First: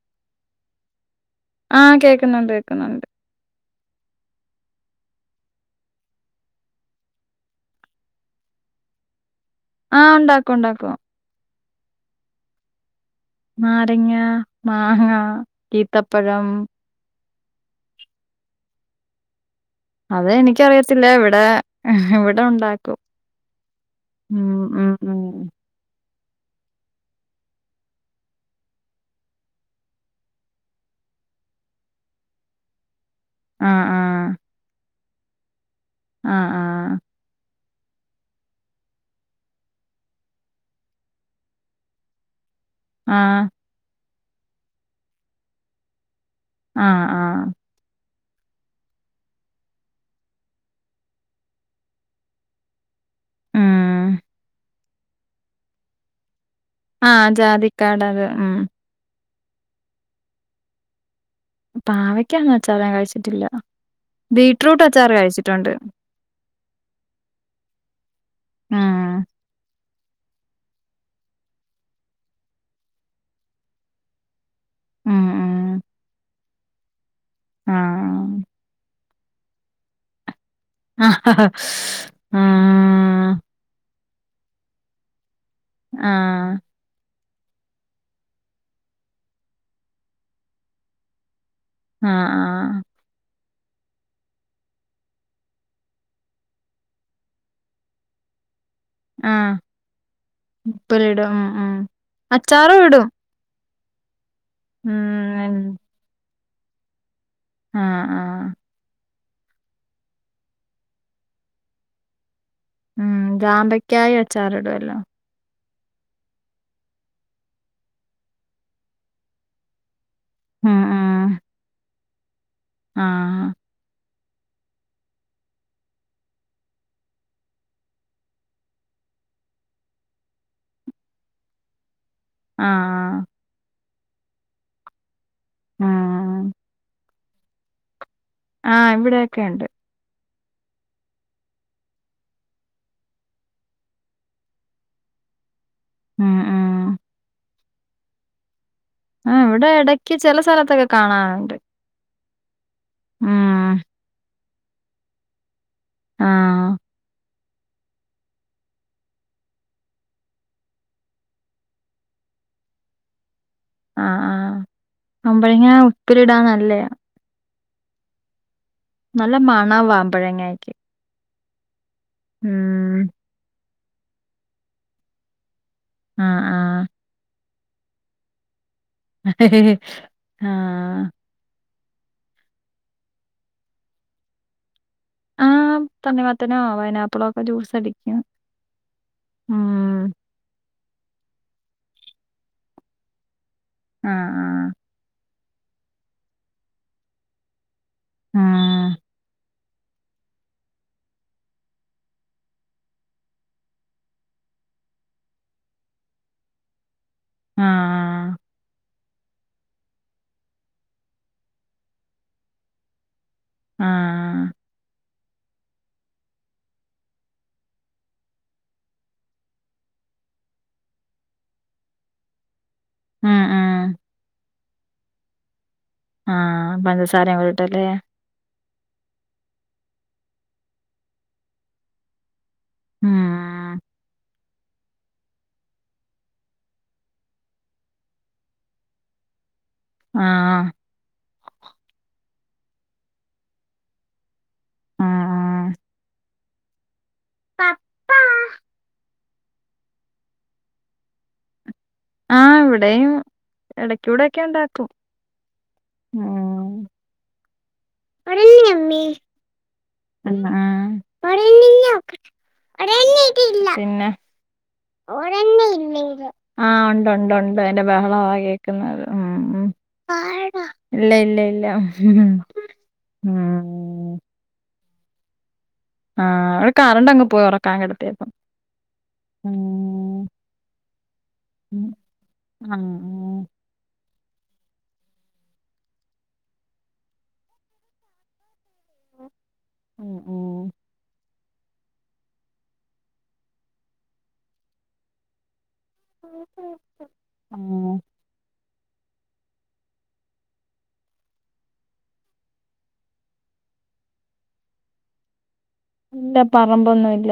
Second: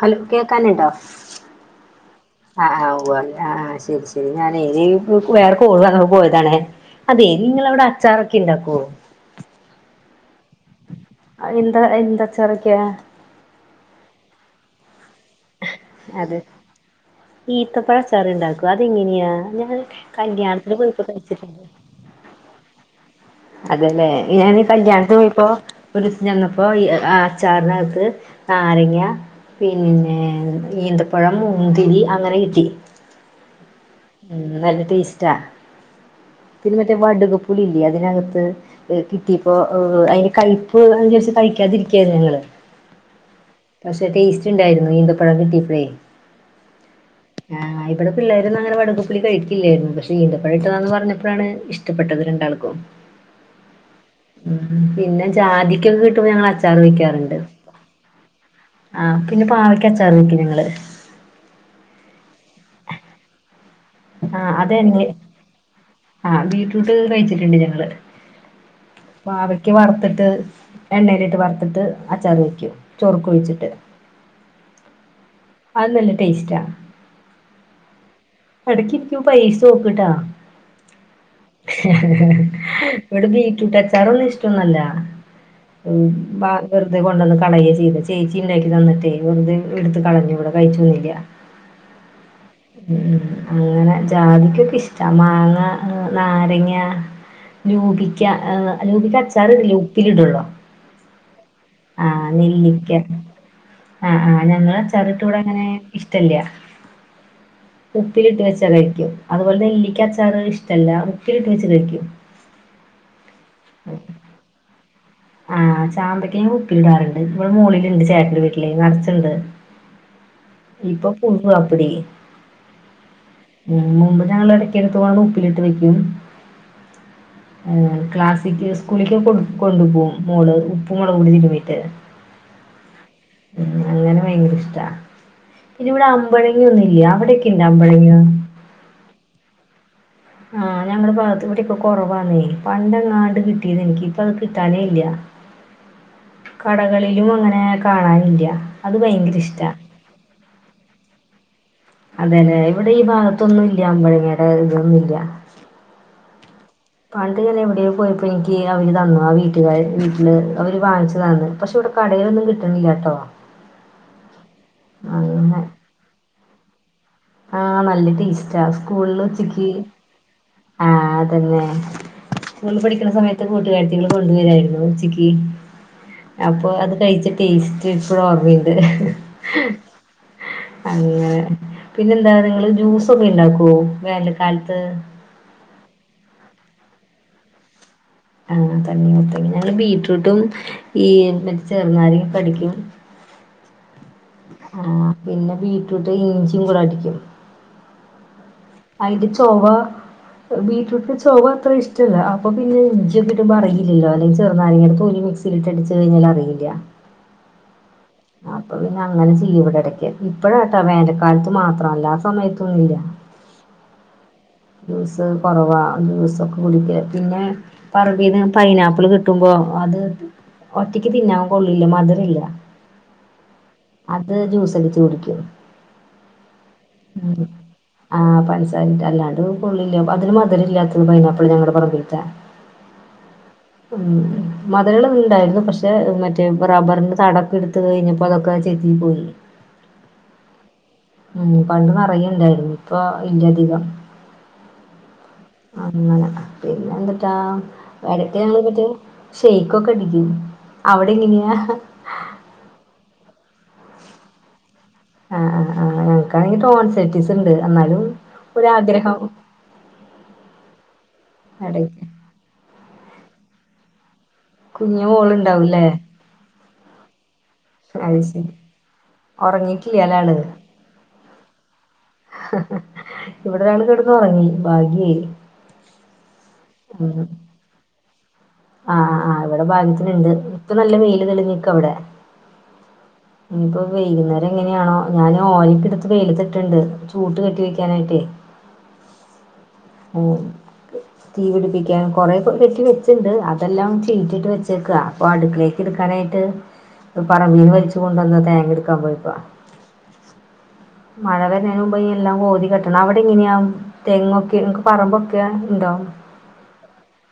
Hello കേക്കാനിണ്ടോ ആഹ് കേക്കുന്നുണ്ട് ആഹ് ആഹ് കേക്കുന്നുണ്ട്. ഉവ്വ് ആഹ് ആഹ് ശരി ശ രി ഞാനേ ദേ ഇപ്പൊ വേറെ കോളുവന്നപ്പോ പോയതാണെ അതേ നിങ്ങളവിടെ അച്ചാറൊക്കെ ഇണ്ടാക്കോ ആഹ് ഒണ്ടാക്കും ഒണ്ടാക്കും എന്താ എന്തച്ചാറൊക്കെയാ നാരങ്ങ മാങ്ങ അതെ ഈത്തപ്പഴം ഈത്തപ്പഴം അച്ചാറ് ഇണ്ടാക്കും അതെങ്ങിനെയാ ഞാന് അത് എനിക്കറിയത്തില്ല ഇവിടേ ഇവിടൊണ്ടാക്കും. അതേല്ലേ ഞാനീ കല്യാണത്തിന് ഉം പോയപ്പോ ഉരുസം ചെന്നപ്പോ ഈ ആ ആച്ചാറ് നത്ത് നാരങ്ങ പിന്നെ ഈന്തപ്പഴം, മുന്തിരി അങ്ങനെ കിട്ടി. ആഹ് ആഹ്. ഉം നല്ല ടേസ്റ്റാ. ആഹ് ആ. പിന്നെ മറ്റേ വട്ക് പുളില്ലേ അതിനകത്ത്. ഏ കിട്ടിയപ്പോ അയ്ന് കൈപ്പ് വിച്ചാ രിച്ച് കഴിക്കാതിരിക്ക്യാരുന്നു ഞങ്ങള്. ആഹ്. പക്ഷെ ടേസ്റ്റ് ഇണ്ടായിരുന്നു ഈന്തപ്പഴം കിട്ടിയപ്പഴേ. ആഹ് ആ. ആ ഇവിടെ പിള്ളേരൊന്നും അങ്ങനെ വടകപുളി കഴിക്കില്ലായിരുന്നു പക്ഷെ ഈന്തപ്പഴ ഇട്ടതാന്ന് പറഞ്ഞപ്പോഴാണ് ഇഷ് ടപ്പെട്ടത് രണ്ടാൾക്കും. മ്. പിന്നെ ജാതിക്ക്യോക്കെ കിട്ടുമ്പോ ഞങ്ങള് അച്ചാറ് ആഹ് വെക്ക്യാറ്ണ്ട്. ജാതിക്കാട് അത് ഉം ആ പിന്നെ പാവയ്ക്ക് അച്ചാറ് വെ ക്കും ഞങ്ങള്. പാവയ്ക്കാന്ന ച്ചാറ് ഞാൻ കഴിച്ചിട്ടില്ല. ആ ബീറ്റ്റൂട്ട് അതന്നെ അച്ചാറ് കഴിച്ചിട്ടുണ്ട്. ആ ബീട്റൂട്ട് കഴിച്ചിട്ടുണ്ട് ഞങ്ങള്. ഉം പാവ ക്യാ വറ്ത്ത്ട്ട് എണ്ണേല്ട്ട് വറുത്ത്ട്ട് അച്ചാറൊയ്ക്കും ചോറ്ക്ക് ഒഴിച്ചിട്ട്. ഉം ഉം അത് നല്ല ടേസ്റ്റാ. ആഹ്. എടക്കിരിക്കുമ്പോ പരീസ്ച്ചോക്ക് ട്ടോ. ആ ആ. ഇവ്ടെ ബീട്രൂടച്ചാറൊന്നും ഇഷ്ടൊന്നല്ല ആഹ് പാ ആഹ് വെർതെ കൊണ്ടന്ന് കളയേ ചെയ്ത് ചേച്ചി ഇണ്ടാക്കി തന്നിട്ടേ വെർതെ എട്ത്ത് കളഞ്ഞു ഇവിടെ കഴിച്ചൊന്നുല്ല. ആഹ് ആഹ്. ഉം അങ്ങനെ ജാതിക്കൊക്കെ ഇഷ്ടാ മാങ്ങ, നാരങ്ങ രൂപിക്ക ലൂപ്പിക്ക ആഹ് അച്ചാറ് ഇടില്ല്യ ഉപ്പില് ടൊളു ഉപ്പിലിടും ഉം ഉം ആ അച്ചാറും നെല്ലിക്ക്യ. ഇടും ആഹ് ആഹ് ഞങ്ങള് ഉം അച്ചാറിട്ട ഇ എൻ വിടങ്ങനെ ഇഷ്ടല്ല്യ. ആഹ്. ഉപ്പിലിട്ട് ആഹ് വെച്ചാ കഴിക്കും അതുപോലെ നെല്ലിക്കച്ചാറ് ഇഷ്ടല്ല ഉപ്പിലിട്ട് വെച്ച് കഴിക്കും ഉം ജാമ്പയ്ക്കായും അച്ചാറ്ടല്ലോ. ആഹ് ചാമ്പയ്ക്കയും ഉപ്പിലി ടാറ്ണ്ട് ഇവ്ടെ മോളളില്ണ്ട് ചേട്ടന്റെ വീട്ട്ലെ നർച്ചുണ്ട്. ഉം ഉം ഇപ്പൊ [unintelligible] അപിടി. ആഹ്. മുമ്പ് ഞങ്ങള് എടയ്ക്ക്ട്ത്താണ്ട് ഉപ്പിലിട്ട് വെക്കും. ക്ലാസ്സിക്ക് സ്കൂളിക്ക് കൊ കൊണ്ട് പോവും. മോള് ഉപ്പും മോളകും [unintelligible] ആഹ്. ഉ അങ്ങനെ ഭയങ്കര ഇഷ്ടാ ഇനി ഇവിടെ ഉം അമ്പളഴങ്ങ ഒന്നുല്ലെ അവിടെക്കെ [unintelligible] ആ ഇവിടെക്കെ ഉണ്ട്. ആ ഞങ്ങടെ ഭാഗത്ത് ഇവിടെക്കെ കുറവാന്നേ പണ്ടെങ്ങാണ്ട് കിട്ടിനി എനിക്ക് ഇപ്പ അത് കിട്ടാനേ ഇല്ല. ഉം ഉം കടകളിലും അങ്ങനെ കാണാനില്ല. അത് ആ ഭയങ്കര ഇവിടെ ഇഷ്ടാ എടക്ക് ചെല സ്ഥലത്തൊക്കെ കാണറ്ണ്ട്. അതെല്ലെ ഇവിടെ ഈ ഭാഗത്തൊന്നും ഇല്ല അമ്പഴങ്ങയുടെ ഇതൊന്നുംല്ല. ആഹ്. പണ്ട് ഞന്നെ എവിടെയോ പോയപ്പോ എനിക്ക് അവര് തന്നതാ ആ വീട്ടുകാര് വീട്ടില് അവർ വാങ്ങിച്ചു തന്ന് പക്ഷെ ഇവ്ടെ കടയിലൊന്നും കിട്ടണില്ല കേട്ടോ ആഹ് ആഹ് അമ്പഴേങ്ങ ഉപ്പില ഇടാന്നല്ലേ ആഹ് നല്ല ടേസ്റ്റ് നല്ല മണം അമ്പഴങ്ങായിക്ക് ആഹ് അതന്നെ ആഹ് അപ്പൊ ആഹ് അത് കഴിച്ച ടേസ്റ്റ് ഇപ്പോഴും ഓർമ്മയുണ്ട് ആഹ് [unintelligible] പിന്നെ എന്താ നിങ്ങള് ജ്യൂസൊക്കെ ഇണ്ടാക്കുവോ വേനൽക്കാലത്ത് ആഹ് തണ്ണിമത്തനോ പൈനാപ്പിളോ ഒക്കെ ജ്യൂസടിക്കും ആഹ് തണ്ണിമത്തൻ ഞങ്ങള് ബീട്രൂട്ടും ഈ മറ്റെ ചെറുനാരങ്ങയൊക്കെ അടിക്കും ആഹ് ആ പിന്നെ ബീറ്റ്റൂട്ട് ഇഞ്ചി കൂടെ അടിക്കും ആഹ് അയി ന്റെ ചോവ ബീറ്റ്റൂട്ടിന്റെ ചോവ അത്ര ഇഷ്ടല്ല അപ്പൊ പിന്നെ ഇഞ്ചിയൊക്കിട്ട് അറിയില്ലാല്ലോ അല്ലങ്കി ചെറുനാരങ്ങടെ തൊലി സിലിട്ടടിച്ച് കഴിഞ്ഞാൽ അറിയില്ല [unintelligible] ആഹ് അപ്പൊ പിന്നെ അങ്ങനെ ചെയ്യും ഇവിടെ ഇടക്ക് ഇപ്പഴാട്ടാ വേനൽക്കാലത്ത് മാത്രം അല്ലാത്ത സമയത്തൊന്നുല്ല ആഹ് കുറവ ജൂസൊക്കെ കുടിക്ക പിന്നെ പറമ്പീന്ന് പൈനാപ്പിൾ കിട്ടുമ്പോ അത് ഒറ്റക്ക് തിന്നാൻ കൊള്ളില്ല മധുരല്ല അഹ് ആഹ് അത് ജ്യൂസ് അടിച്ച് കുടിക്കും ആഹ് പഞ്ചസാരയും കൂടെ ഇട്ടല്ലേ ആഹ് പഞ്ചസാര ഇട്ട് അല്ലാണ്ട് കൊള്ളില്ല അതിന് മധുരമില്ലാത്തത് പൈനാപ്പിൾ ഞങ്ങളുടെ പറമ്പിലത്തെ ഉം ഉം മധുരോള്ളത് ഉണ്ടായിരുന്നു പക്ഷെ മറ്റേ റബറിന്റെ തടം എടുത്ത് കഴഞ്ഞപ്പൊ അതൊക്കെ ചെത്തി പോയി ആഹ് ഉം പണ്ട് നറയെ ഇണ്ടായിരുന്നു ഇപ്പ ഇല്ലധികം ആഹ് അങ്ങനെ പിന്നെ എന്തുട്ടാ ഇടക്ക് ഞങ്ങള് മറ്റേ ഷെയ്ക്കൊക്കെ അടിക്കും അവിടെ എങ്ങനെയാ ആഹ് ഇവിടെയും ഇടക്ക് ഇവിടൊക്കെ ഉണ്ടാക്കും ആഹ് ആഹ് ആഹ് എനക്കാണെങ്കിൽ ഉം ടോൺസെറ്റീസ് ഉണ്ട് എന്നാലും ഒരാഗ്രഹം ആഹ് എടക്ക് പിന്നെ കുഞ്ഞു ഓ മോളുണ്ടാവൂല്ലേ ആഹ് ഉണ്ട് ഉണ്ട് അതിന്റെ അത് ബഹലോണ് ശരി കേക്ക് ഉം ഉം ഉറങ്ങിട്ടില്ല ലെ ആള് ഇല്ല ഇല്ല ഇല്ല ഇവിടെ ഒരാള് കിടന്ന് ഉം ഉറങ്ങി ഭാഗ്യായി ആഹ് ഇവിടെ കറണ്ടങ്ങ് പോയി ഉറക്കാൻ കിടത്തിയപ്പം ആഹ് ആഹ് ഇവിടെ ഭാഗ്യത്തിനുണ്ട് ഇപ്പൊ നല്ല വെയില് തെളിഞ്ഞിക്ക ഉം അവിടെ ആഹ് വൈകുന്നേരം എങ്ങനെയാണോ ഞാൻ ഓലക്കേ എടുത്ത് വെയിലത്തിട്ടിട്ടുണ്ട് ചൂട്ട് കെട്ടി വെക്കാനായിട്ട് ഉം ഉം തീ പിടിപ്പിക്കാൻ കൊറെ ഒക്കെ കെറ്റി വെച്ചിണ്ട് അതെല്ലാം ചീറ്റിട്ട് വെച്ചേക്ക അപ്പൊ അടുക്കലേ എടുക്കാനായിട്ട് പറമ്പീന്ന് ആഹ് വലിച്ചു കൊണ്ടന്നാ തേങ്ങ എടുക്കാൻ പോയിപ്പോ മഴ വരുന്നതിന് മുമ്പ് എല്ലാം കോതി കെട്ടണം അവിടെ ഇങ്ങനെയാ തെങ്ങൊക്കെ പറമ്പൊക്കെ ഉണ്ടോ ഇല്ല പറമ്പൊന്നും ഇല്ല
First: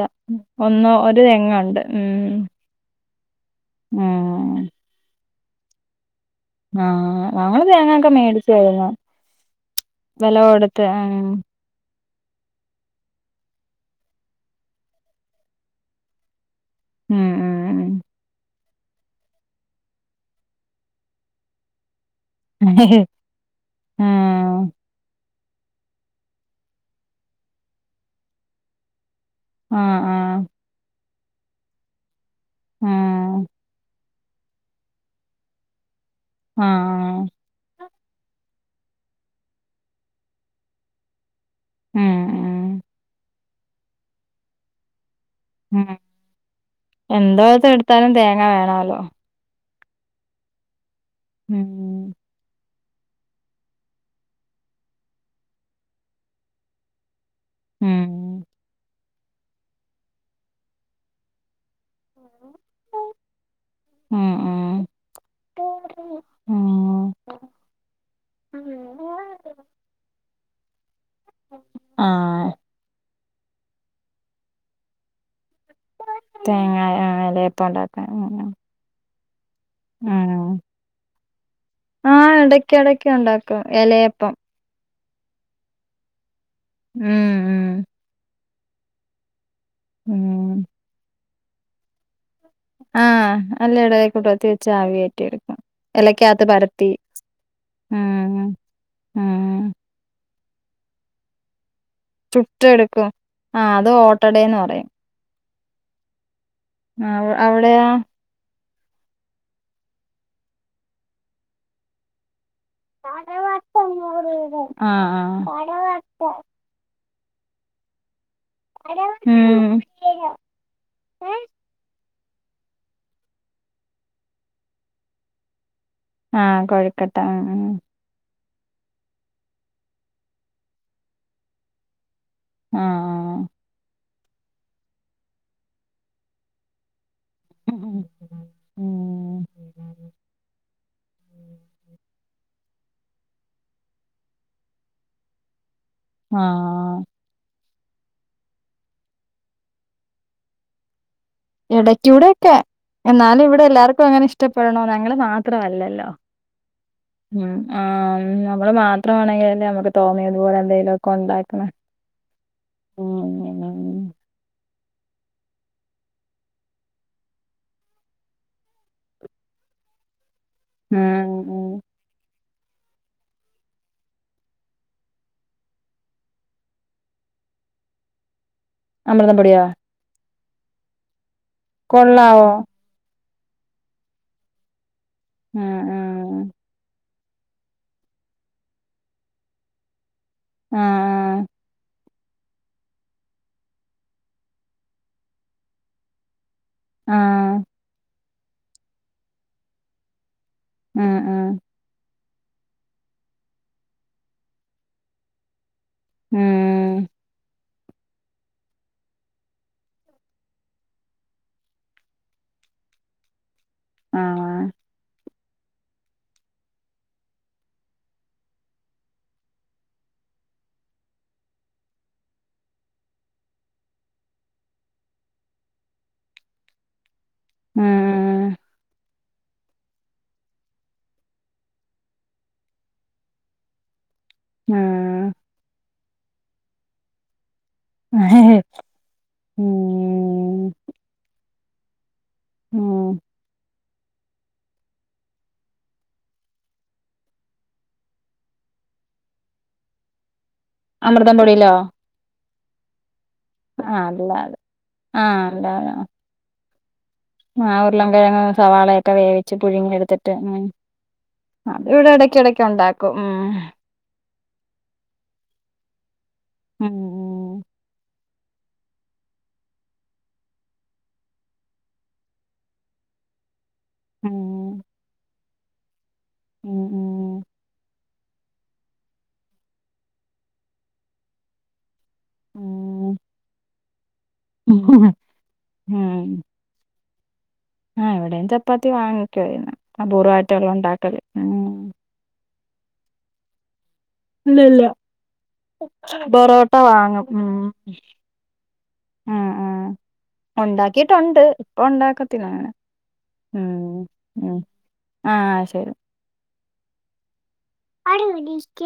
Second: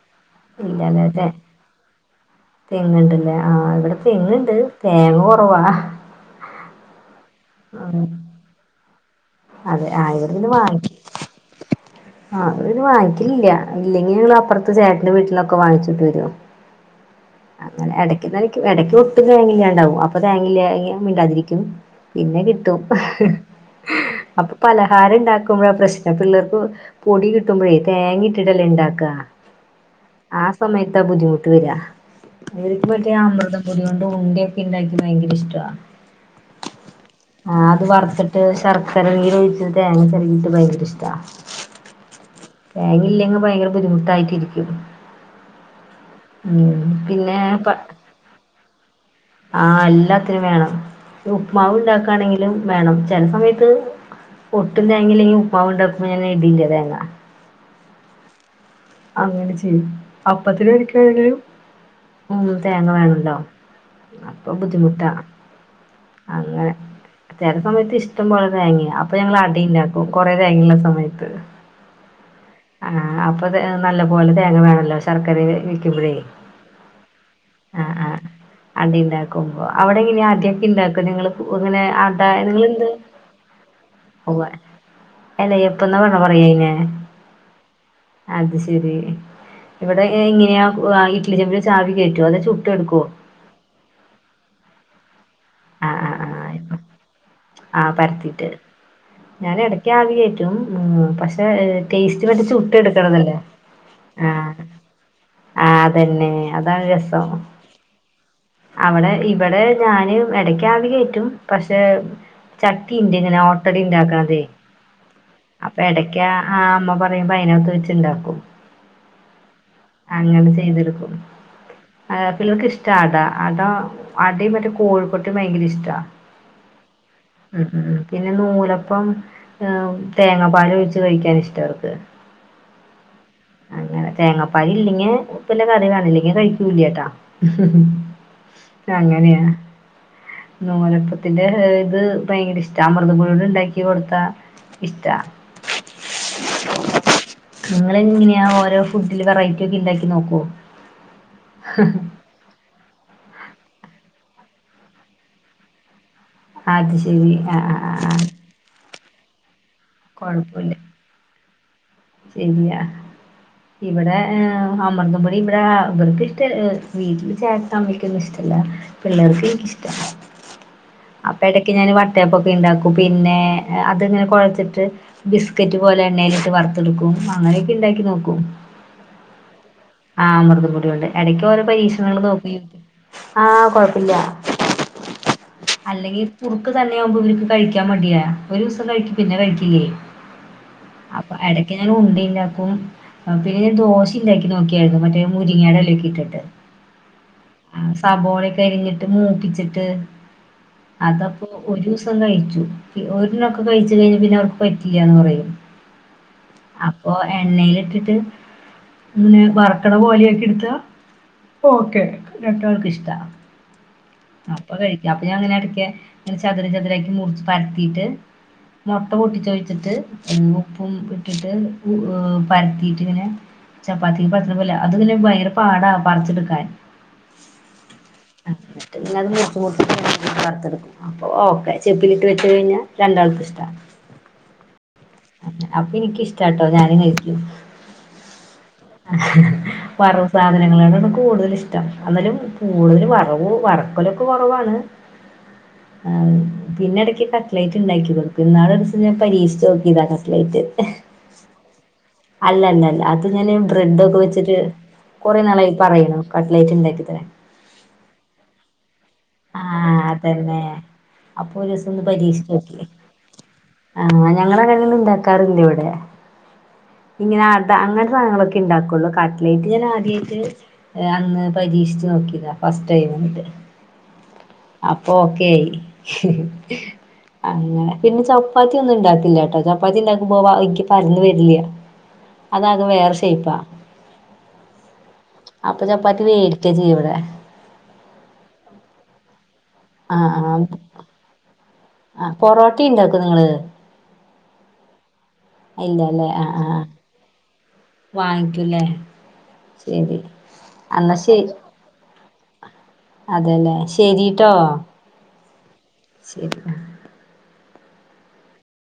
ഒന്ന് ഒരു തെങ്ങ ഉണ്ട് ഉം തെങ്ങിണ്ടല്ലേ ആഹ് ഇവിടെ തെങ്ങിണ്ട് ഉം തേങ്ങ കൊറവാ ആഹ് ഞങ്ങള് തേങ്ങൊക്കെ മേടിച്ചാരുന്നു അതെ ആഹ് ഇവിടെ നിന്ന് വാങ്ങിക്ക ഉം ആഹ് ഇവിടെ പിന്നെ വാങ്ങിക്കലില്ല ഇല്ലെങ്കി ഞങ്ങളു അപ്പുറത്ത് ചേട്ടന്റെ വീട്ടിലൊക്കെ വാങ്ങിച്ചിട്ട് വരും ഉം ഉം അങ്ങനെ [unintelligible] എടക്ക് ഒട്ടും തേങ്ങില്ലാണ്ടാവും അപ്പൊ തേങ്ങില്ലാ മിണ്ടാതിരിക്കും പിന്നെ കിട്ടും ഉം അപ്പം ആഹ് പലഹാരം ഇണ്ടാക്ക്മ്പോഴാ പ്രശ്നം പിള്ളേർക്ക് പൊടി കിട്ടുമ്പാഴേ തേങ്ങാ ഇട്ടാല്ലേ ഇണ്ടാക്ക്യാ ആഹ് സമയത്താ ബുദ്ധിമുട്ട് വെര്യാ ഇവരക്ക് മറ്റേ ആഹ് അമൃതപൊടിയോ ണ്ട് ഉണ്ടയ്യേക്കെ ഇണ്ടാക്ക്ന്നാ ബയങ്കര ഇഷ്ടവ്യാ ആഹ് ആഹ് ആഹ് അത് വറ്ത്തിട്ട് ശർക്കര നീര് ഒഴിച്ചട്ട് തേങ്ങ ചേരാകിട്ട് ഭയങ്കര ഇഷ്ടാ ഉം ഉം തേങ്ങാ ഇല്ലെങ്കി ഭയങ്കര ബുദ്ധിമുട്ടായിരിക്കും ഉം പ എന്തെട്ത്താലും തേങ്ങ വേണല്ലോ ആഹ് എല്ലാത്തിനും വേണം ഉപ്പ് ഉം മാവ് ഒണ്ടാക്ക്യായാണെങ്കിലും വേണം ചെല സമയത്ത് ഒട്ടും തേങ്ങാ ഇല്ലാങ്കി ഉപ്പാവാ ഇണ്ടാക്ക്മ്പോ ഞാന് ഇടില്ലാ തേങ്ങാ ഉം അങ്ങനെ ചെയ്യും അപ്പത്തിന് [unintelligible] ഉം തേങ്ങ വേണാല്ലൊ ഉം ഉം ബുദ്ധിമുട്ടാ അങ്ങനെ ഉം ചെല സമയത്ത് ഇഷ്ടം പോലെ തേങ്ങ്യായ അപ്പം ഞങ്ങള് അടാ ഇണ്ടാക്കും കുറേ തേങ്ങയുള്ളാ സമയത്ത് ആഹ് ആഹ് അപ്പൊ നല്ലാ പോലെ തേങ്ങാ വേണല്ലോ ശർക്കര ഇ തേങ്ങാ ആഹ് എലായപ്പം ഒണ്ടാക്കാന് ഉം ഉം അടേ ഇണ്ടാക്കും അവടെ എങ്ങനെ ആടേക്ക്യാ ഇണ്ടാക്കേ നിങ്ങള് ഇങ്ങനെ ആടാ നിങ്ങള് എന്ത് എലയപ്പം എലയപ്പം എന്നാ പറയ അയ്ന് ഉം ഉം അത് ശേരി ഉം [unintelligible] [unintelligible] ആഹാ [unintelligible] വെച്ച് ആവി കേറ്റി എടുക്കും ആഹ് ആഹ് ഇലക്ക്യാത്ത് ആഹ് പരത്തി ആഹ് ഉം പരത്തിട്ട് ഞാൻ ഉം എടക്ക്യാ ആവി കേറ്റും ഉം പശേ ടേസ്റ്റ് മറ്റേ ചുട്ട് ചുട്ടെടുക്കും എടുക്കണതാല്ലേ ആഹ് അത് ഓട്ടടേന്ന് ആഹ് പറയും അതേന്നെ അതാ ഒര് ആ രേസം അവിടെയാ അവടെ ഇവടെ ഞാനും എടക്ക് ആവി കേറ്റും പശേ ചട്ടി ഇണ്ട് ഇങ്ങനെ ആഹ് ഓട്ടടാ ഇണ്ടാക്കണതെ അപ്പൊ ആഹ് എടക്ക്യയാ ആഹ് അമ്മ പറ്മ്പം അയിനത്ത് വെച്ച് ഇണ്ടാക്കും ഉം അങ്ങനെ ചെയ്തെടുക്കും പിള്ളേർക്ക് ഇഷ്ടാ അടാ അടാ അടേയും മറ്റേ [unintelligible] ഭയങ്കര ഇഷ്ട്യാ ആഹ് കൊ ഉം ഉം പിന്നെ നൂലപ്പം തേങ്ങാ പാല് ഒഴിച്ച് കഴിക്കാൻ ഇഷ്ട്യാ അവർക്ക് ആഹ് ആഹ് തേങ്ങാപ്പാല് ഇല്ലാങ്ങേ പിന്നെ കറി വേണം ഇല്ലെങ്കി കഴിക്കൂല്ലാട്ടാ ഉം ഉം അങ്ങന്യയാ നൂലാപ്പത്തിന്റെ ഇത് ഇഷ്ടാ അമൃതം പൊടികൊണ്ട് ഇണ്ടാക്കി കൊടുത്താ ഇഷ്ട്യാ ആഹ് നിങ്ങള് എങ്ങന്യയാ ഓരോ ഫുഡില് വെറൈറ്റി ഒക്കെ ഇണ്ടാക്കി നോക്ക്യോ എടക്കൂടെക്കെ എന്നാലും ഇവടെ എല്ലാർക്കും അങ്ങനെ ഇഷ്ടപ്പെടണോ ഞങ്ങള് മാത്രം അല്ലാല്ലോ അത് ശരി ഉം ആ ആ ആ ആ ആഹ് നമ്മള് മാ എത്ര വേണെങ്കിലും ഇനി നമ്മക്ക് തോന്നിയതുപോലെ കൊഴപ്പല്ല എന്തെങ്കിലും ഒക്കെ ഒണ്ടാക്കണേ ശരിയാ ഇവടെ ഏഹ് അമൃതംപൊടി ഇവടെ ഇവർക്ക് ഇഷ്ട ഏഹ് വീട്ടില് ചേട്ടനും അമ്മാക്കൊന്നും ഇഷ്ട്ടല്ലാ പിള്ളേർക്കു എനിക്കും ഇഷ്ട്ടാ ഉം അപ്പ ഉം എടക്ക് ഞാന് വട്ടയപ്പൊക്കെ ഒക്കെ ഇണ്ടാക്കും പിന്നെ അതിങ്ങനെ കൊഴച്ചിട്ട് ബിസ്ക്കറ്റ് പോലെ എണ്ണയിലിട്ട് വറക് ത്തെടുക്കും അങ്ങനെയൊക്കെ ഇണ്ടാക്കി നോക്കും അമൃതം പൊടിയോ ആഹ് അമൃതപൊടി കൊണ്ട് എടയ്ക്ക് ഓരോ പരീക്ഷണങ്ങൾ കൊള്ളാവോ നോക്കി നോക്കും ആഹ് കൊഴപ്പില്ല ആഹ് ആഹ് അല്ലെങ്കിൽ കുറുക്ക് തന്നെയാവുമ്പോ ഇവർക്ക് കഴിക്കാൻ മടിയാ ഒരു ദിവസം കഴിക്കും പിന്നെ കഴിക്കില്ലേ അപ്പ ആഹ് എടക് ഉണ്ട ഇണ്ടാക്കും പിന്നെ ഞാൻ ദോശ ഇണ്ടാക്കി നോക്കിയായിരുന്നു മറ്റേ മുരിങ്ങടെ എലയെക്കെ ഇട്ടിട്ട് ആഹ് സബോളയെക്കെ അരിഞ്ഞിട്ട് മൂപ്പിച്ചിട്ട് ഉം അതാ ഉം ഒരൂസം കഴിച്ചു ഒരണൊക്കെ കഴിച്ച് കഴിഞ്ഞ് പിന്നെ അവർക്ക് പറ്റില്ലാന്ന് പറയും ഉം അപ്പൊ എണ്ണയിലിട്ടിട്ട് ഇങ്ങനെ വർക്കണ പോലെയാക്കി എടുത്താ ഓക്കേ രണ്ടാൾക്കും ഇഷ്ട്ടാ ആഹ് അപ്പൊ കഴിക്കും അപ്പൊ ഞാൻ ഇങ്ങനെ എടക്ക് ഇങ്ങനെ ചതുരം ചതുരാക്കി മുറിച് പരത്തീട്ട് മൊട്ട പൊട്ടിച്ച് ഒഴിച്ചിട്ട് ഏഹ് ഉപ്പും ഇട്ടിട്ട് ഊ പരത്തിയിട്ട് ഇങ്ങനെ ചപ്പാത്തിക്ക് പരത്തണ പോലെ അത് പിന്നെ ഭയങ്കര പാടാ പറിച്ചെടുക്കാൻ ഉം [unintelligible] മൂപ്പിച്ച് വറത്തെടുക്കും അപ്പോ ഓക്കെ ചെപ്പിലിട്ട് വെച്ച് കഴിഞ്ഞാ രണ്ടാൾക്കും ഇഷ്ട്ടാ ആഹ് അങ്ങനെ അപ്പൊ എനിക്കിഷ്ട്ടാട്ടോ ഞാനും കഴിക്കും ആ വറവ് സാധനങ്ങളാണ് [unintelligible] കൂടുതൽ ഇഷ്ടം എന്നാലും കൂടുതൽ ഉം വറവ് വറക്കലൊക്കെ കൊറവാണ് ആഹ് പിന്നെ എടക്ക് കട്ലേറ്റ് ഇണ്ടാക്കി കൊടുക്കും ഇന്നാള് ഒരീസം ഞാൻ പരീക്ഷിച്ച് നോ ഇതാ കട്ലൈറ്റ് അമൃതം പൊടിയിലോ? അല്ലല്ല അല്ല അത് ഞാൻ ആഹ് ബ്രെഡൊക്കെ വെച്ചിട്ട് അല്ലാതെ കൊറെ ആഹ് നാളായി അല്ലാതെ പറയണു കട്ലൈറ്റ് ഇണ്ടാക്കി തരാൻ ആ ഉരുളൻ കെഴങ്ങ് സവാളയൊക്കെ വേവി ച്ച് പുഴുങ്ങി ആഹ് എടുത്തിട്ട് അതന്നെ ഉം അപ്പൊ ഒരു അത് ദിവസം ഒന്ന് ഇവിടെ എടക്ക് പരീക്ഷിച്ച് എടക്ക് നോക്കി ഉണ്ടാക്കും ഉം ആഹ് ഞങ്ങളെ അങ്ങനെയെല്ലം ഇണ്ടാക്കാറുണ്ട് ഇവിടെ ഉം ഇങ്ങനെ അത് അങ്ങനത്തെ സാധനങ്ങളൊക്കെ ഇണ്ടാക്കുള്ളൂ കട്ട്ലറ്റ് ഞാൻ ആദ്യായിട്ട് ഏഹ് അന്ന് പരീക്ഷിച്ച് നോക്കിയതാ ഫസ്റ്റ് ടൈം എന്നിട്ട് ഉം അപ്പൊ ഓക്കെ ആയി ഉം അങ്ങനെ പിന്നെ ചപ്പാത്തി ഒന്നും ഇണ്ടാക്കില്ലാട്ടോ ചപ്പാത്തി ഇണ്ടാക്കുമ്പോ പ എനിക്ക് പരന്ന് വരില്ല അതാകെ വേറെ ഉം ഷെയ്പ്പാ ഉം ഉം അപ്പ ചപ്പാത്തി വേ [unintelligible] ഇവടെ ആഹ് ഇവിടേം ചപ്പാത്തി വാങ്ങിക്കുവാ ചെയ്യുന്നെ ആഹ് അപൂർവായിട്ടെ ആഹ് ഒള്ള് ഒണ്ടാക്കല് ഉം ആഹ് പൊറോട്ടയും ഇണ്ടാക്കുവോ നിങ്ങള് ഇല്ല ഇല്ല ഇല്ലല്ലേ ആഹ് പൊറോട്ട ആഹ് വാങ്ങും ഉം വാങ്ങിക്കൂല്ലേ ശരി അന്നാ ഒണ്ടാക്കീട്ടൊണ്ട് ശരി ഇപ്പൊ ഒണ്ടാക്കത്തില്ല അങ്ങനെ അതെല്ലേ ഉം ശരിട്ടോ ഉം ആ ശരി [inaudible]